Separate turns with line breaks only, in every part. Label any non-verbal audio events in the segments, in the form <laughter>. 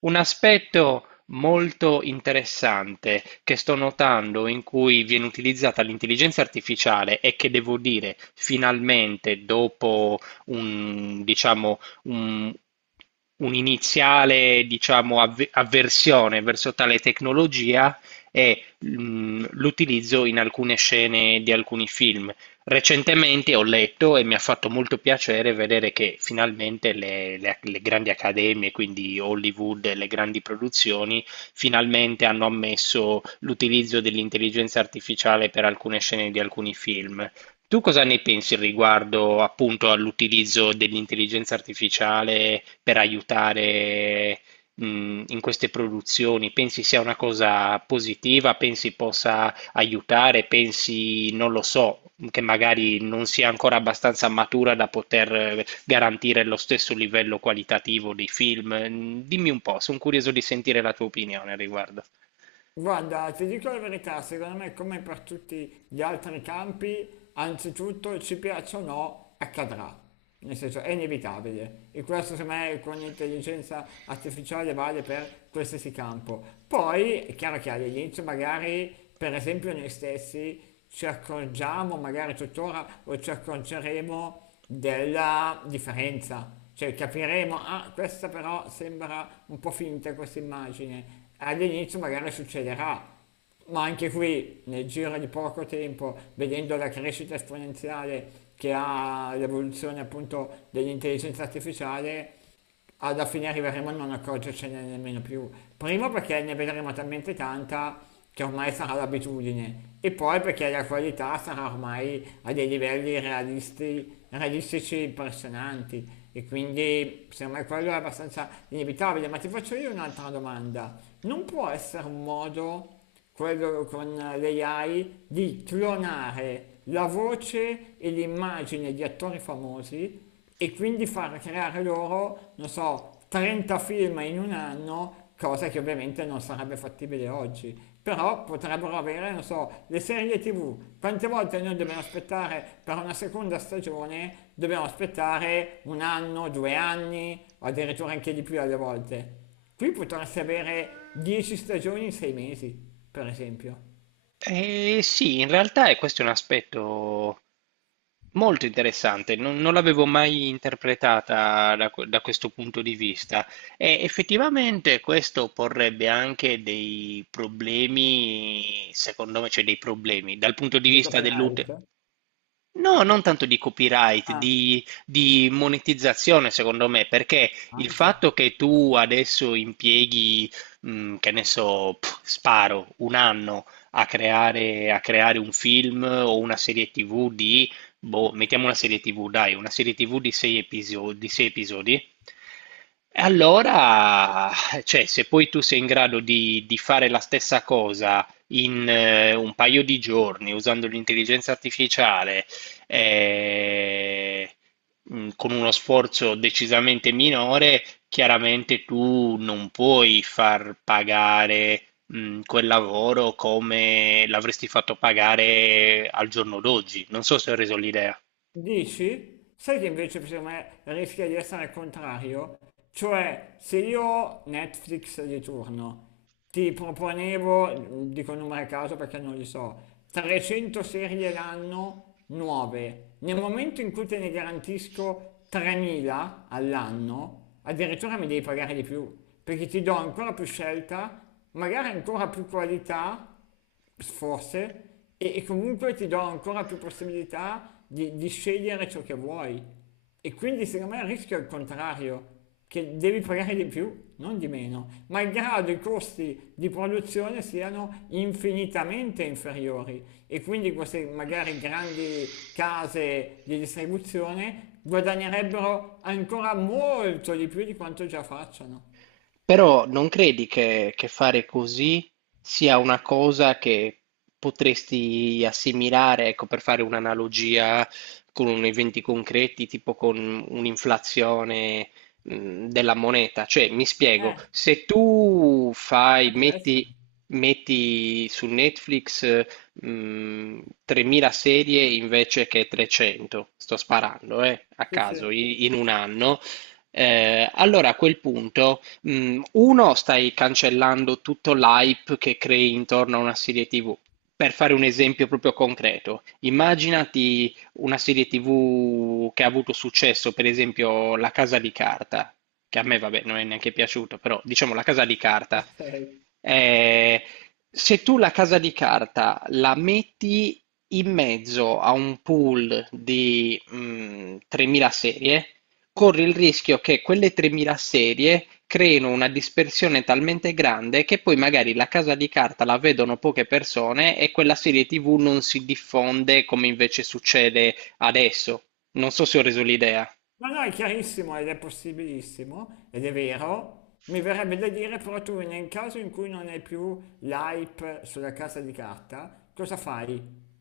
Un aspetto molto interessante che sto notando in cui viene utilizzata l'intelligenza artificiale, e che devo dire finalmente dopo un, diciamo, un, un'iniziale, diciamo, avversione verso tale tecnologia è l'utilizzo in alcune scene di alcuni film. Recentemente ho letto e mi ha fatto molto piacere vedere che finalmente le grandi accademie, quindi Hollywood e le grandi produzioni, finalmente hanno ammesso l'utilizzo dell'intelligenza artificiale per alcune scene di alcuni film. Tu cosa ne pensi riguardo appunto all'utilizzo dell'intelligenza artificiale per aiutare in queste produzioni? Pensi sia una cosa positiva? Pensi possa aiutare? Pensi, non lo so, che magari non sia ancora abbastanza matura da poter garantire lo stesso livello qualitativo dei film? Dimmi un po', sono curioso di sentire la tua opinione al riguardo.
Guarda, ti dico la verità, secondo me come per tutti gli altri campi, anzitutto ci piaccia o no, accadrà. Nel senso, è inevitabile. E questo secondo me con l'intelligenza artificiale vale per qualsiasi campo. Poi è chiaro che all'inizio magari, per esempio noi stessi, ci accorgiamo, magari tuttora, o ci accorgeremo della differenza. Cioè capiremo, ah, questa però sembra un po' finta questa immagine, all'inizio magari succederà, ma anche qui nel giro di poco tempo, vedendo la crescita esponenziale che ha l'evoluzione appunto dell'intelligenza artificiale, alla fine arriveremo a non accorgercene nemmeno più. Primo perché ne vedremo talmente tanta che ormai sarà l'abitudine, e poi perché la qualità sarà ormai a dei livelli realistici impressionanti. E quindi secondo me quello è abbastanza inevitabile. Ma ti faccio io un'altra domanda. Non può essere un modo quello con l'AI, di clonare la voce e l'immagine di attori famosi e quindi far creare loro, non so, 30 film in un anno, cosa che ovviamente non sarebbe fattibile oggi. Però potrebbero avere, non so, le serie TV. Quante volte noi dobbiamo aspettare per una seconda stagione? Dobbiamo aspettare un anno, due anni, o addirittura anche di più alle volte. Qui potresti avere 10 stagioni in 6 mesi, per esempio.
Eh sì, in realtà è questo è un aspetto molto interessante, non l'avevo mai interpretata da questo punto di vista, e effettivamente questo porrebbe anche dei problemi, secondo me, cioè dei problemi dal punto di
Di
vista
copyright?
dell'utente. No, non tanto di copyright,
Ah,
di monetizzazione, secondo me, perché il
anche.
fatto che tu adesso impieghi, che ne so, pff, sparo, un anno a creare un film o una serie TV di, boh, mettiamo una serie TV, dai, una serie TV di sei episodi, di sei episodi. E allora, cioè, se poi tu sei in grado di fare la stessa cosa in un paio di giorni usando l'intelligenza artificiale, eh, con uno sforzo decisamente minore, chiaramente tu non puoi far pagare quel lavoro come l'avresti fatto pagare al giorno d'oggi. Non so se ho reso l'idea.
Dici? Sai che invece secondo me rischia di essere il contrario? Cioè, se io Netflix di turno ti proponevo, dico numero a caso perché non li so, 300 serie l'anno nuove, nel momento in cui te ne garantisco 3.000 all'anno, addirittura mi devi pagare di più, perché ti do ancora più scelta, magari ancora più qualità forse, e comunque ti do ancora più possibilità di scegliere ciò che vuoi. E quindi secondo me il rischio è il contrario, che devi pagare di più, non di meno, malgrado i costi di produzione siano infinitamente inferiori. E quindi queste magari grandi case di distribuzione guadagnerebbero ancora molto di più di quanto già facciano.
Però non credi che fare così sia una cosa che potresti assimilare, ecco, per fare un'analogia con eventi concreti, tipo con un'inflazione, della moneta? Cioè, mi spiego,
Eh,
se tu fai,
può essere.
metti, metti su Netflix, mh, 3000 serie invece che 300, sto sparando, a
Sì, sì,
caso, in un anno, allora a quel punto, uno, stai cancellando tutto l'hype che crei intorno a una serie TV. Per fare un esempio proprio concreto, immaginati una serie TV che ha avuto successo, per esempio La Casa di Carta, che a me, vabbè, non è neanche piaciuto, però diciamo La Casa di Carta.
ok.
Eh, se tu La Casa di Carta la metti in mezzo a un pool di 3000 serie, corre il rischio che quelle tremila serie creino una dispersione talmente grande che poi magari la casa di carta la vedono poche persone e quella serie TV non si diffonde come invece succede adesso. Non so se ho reso l'idea.
No, no, è chiarissimo ed è possibilissimo, ed è vero. Mi verrebbe da dire però tu nel caso in cui non hai più l'hype sulla casa di carta, cosa fai?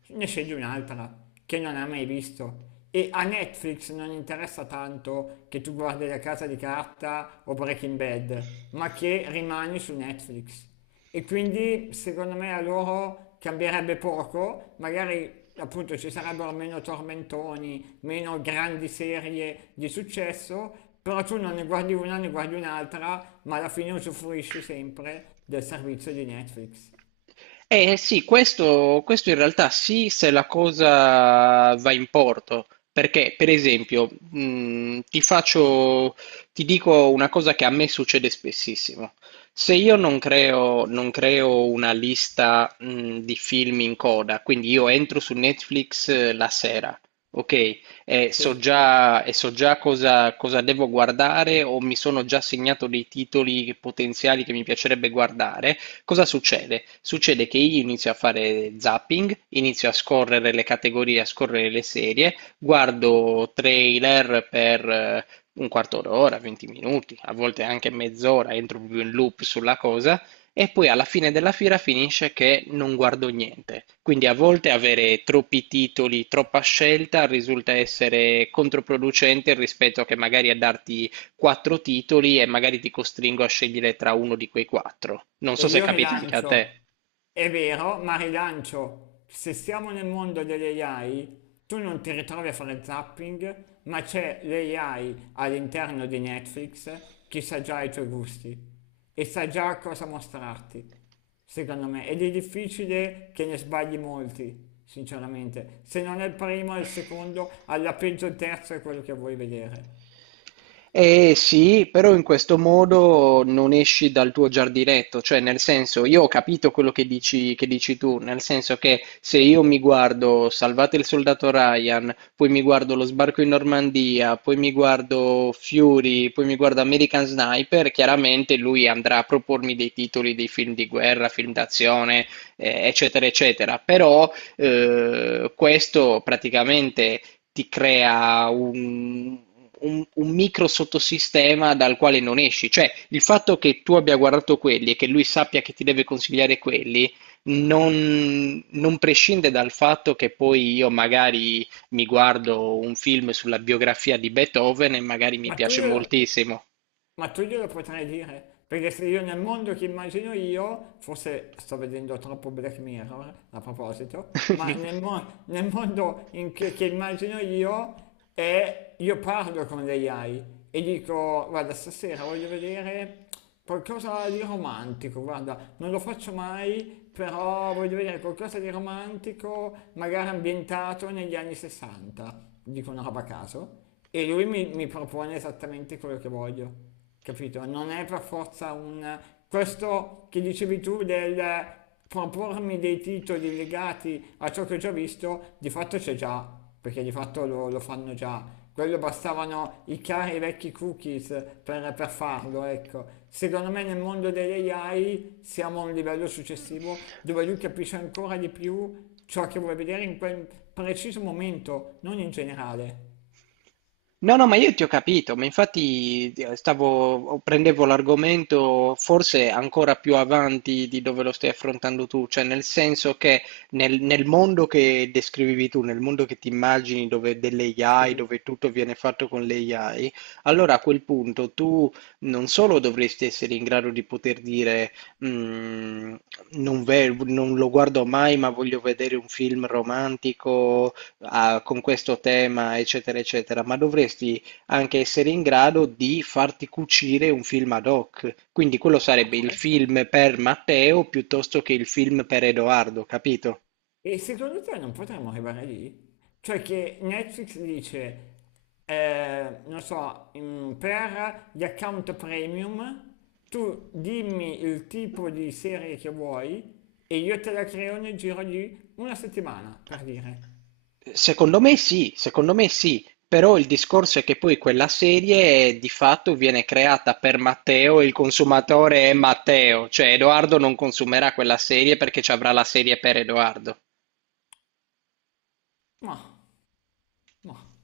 Ne scegli un'altra che non hai mai visto. E a Netflix non interessa tanto che tu guardi la casa di carta o Breaking Bad, ma che rimani su Netflix. E quindi secondo me a loro cambierebbe poco, magari appunto ci sarebbero meno tormentoni, meno grandi serie di successo, però tu non ne guardi una, ne guardi un'altra, ma alla fine usufruisci sempre del servizio di Netflix.
Eh sì, questo in realtà sì, se la cosa va in porto, perché per esempio, ti dico una cosa che a me succede spessissimo. Se io non creo una lista, di film in coda, quindi io entro su Netflix la sera, ok?
Sì.
E so già cosa devo guardare, o mi sono già segnato dei titoli potenziali che mi piacerebbe guardare. Cosa succede? Succede che io inizio a fare zapping, inizio a scorrere le categorie, a scorrere le serie, guardo trailer per un quarto d'ora, 20 minuti, a volte anche mezz'ora, entro proprio in loop sulla cosa, e poi alla fine della fiera finisce che non guardo niente. Quindi a volte avere troppi titoli, troppa scelta risulta essere controproducente rispetto a che magari a darti quattro titoli e magari ti costringo a scegliere tra uno di quei quattro. Non
E
so se
io
capita anche a te.
rilancio, è vero, ma rilancio, se siamo nel mondo delle AI, tu non ti ritrovi a fare zapping, ma c'è l'AI all'interno di Netflix che sa già i tuoi gusti e sa già cosa mostrarti, secondo me. Ed è difficile che ne sbagli molti, sinceramente. Se non è il primo, è il secondo, alla peggio il terzo è quello che vuoi vedere.
Eh sì, però in questo modo non esci dal tuo giardinetto, cioè nel senso, io ho capito quello che dici tu, nel senso che se io mi guardo Salvate il Soldato Ryan, poi mi guardo Lo Sbarco in Normandia, poi mi guardo Fury, poi mi guardo American Sniper, chiaramente lui andrà a propormi dei titoli dei film di guerra, film d'azione, eccetera, eccetera, però questo praticamente ti crea un micro sottosistema dal quale non esci. Cioè, il fatto che tu abbia guardato quelli e che lui sappia che ti deve consigliare quelli, non prescinde dal fatto che poi io magari mi guardo un film sulla biografia di Beethoven e magari mi
Ma tu
piace
glielo,
moltissimo.
Ma tu glielo potrai dire, perché se io nel mondo che immagino io, forse sto vedendo troppo Black Mirror a proposito, ma
<laughs>
nel mondo in che immagino io è, io parlo con l'AI e dico, guarda, stasera voglio vedere qualcosa di romantico, guarda, non lo faccio mai, però voglio vedere qualcosa di romantico, magari ambientato negli anni 60, dico una roba a caso, e lui mi propone esattamente quello che voglio, capito? Non è per forza un... Questo che dicevi tu del propormi dei titoli legati a ciò che ho già visto, di fatto c'è già, perché di fatto lo fanno già. Quello bastavano i cari vecchi cookies per, farlo, ecco. Secondo me nel mondo delle AI siamo a un livello successivo dove lui capisce ancora di più ciò che vuole vedere in quel preciso momento, non in generale.
No, no, ma io ti ho capito, ma infatti prendevo l'argomento forse ancora più avanti di dove lo stai affrontando tu, cioè nel senso che nel mondo che descrivevi tu, nel mondo che ti immagini dove delle
<laughs>
AI,
Sì.
dove tutto viene fatto con le AI, allora a quel punto tu non solo dovresti essere in grado di poter dire: "Mm, non lo guardo mai, ma voglio vedere un film romantico con questo tema, eccetera, eccetera", ma dovresti anche essere in grado di farti cucire un film ad hoc. Quindi quello
Ah,
sarebbe
può
il
essere.
film per Matteo piuttosto che il film per Edoardo, capito?
E secondo te non potremmo arrivare lì? Cioè che Netflix dice, non so, mm, per gli account premium tu dimmi il tipo di serie che vuoi e io te la creo nel giro di una settimana, per dire.
Secondo me sì, però il discorso è che poi quella serie di fatto viene creata per Matteo e il consumatore è Matteo, cioè Edoardo non consumerà quella serie perché ci avrà la serie per Edoardo.
Ma, ma,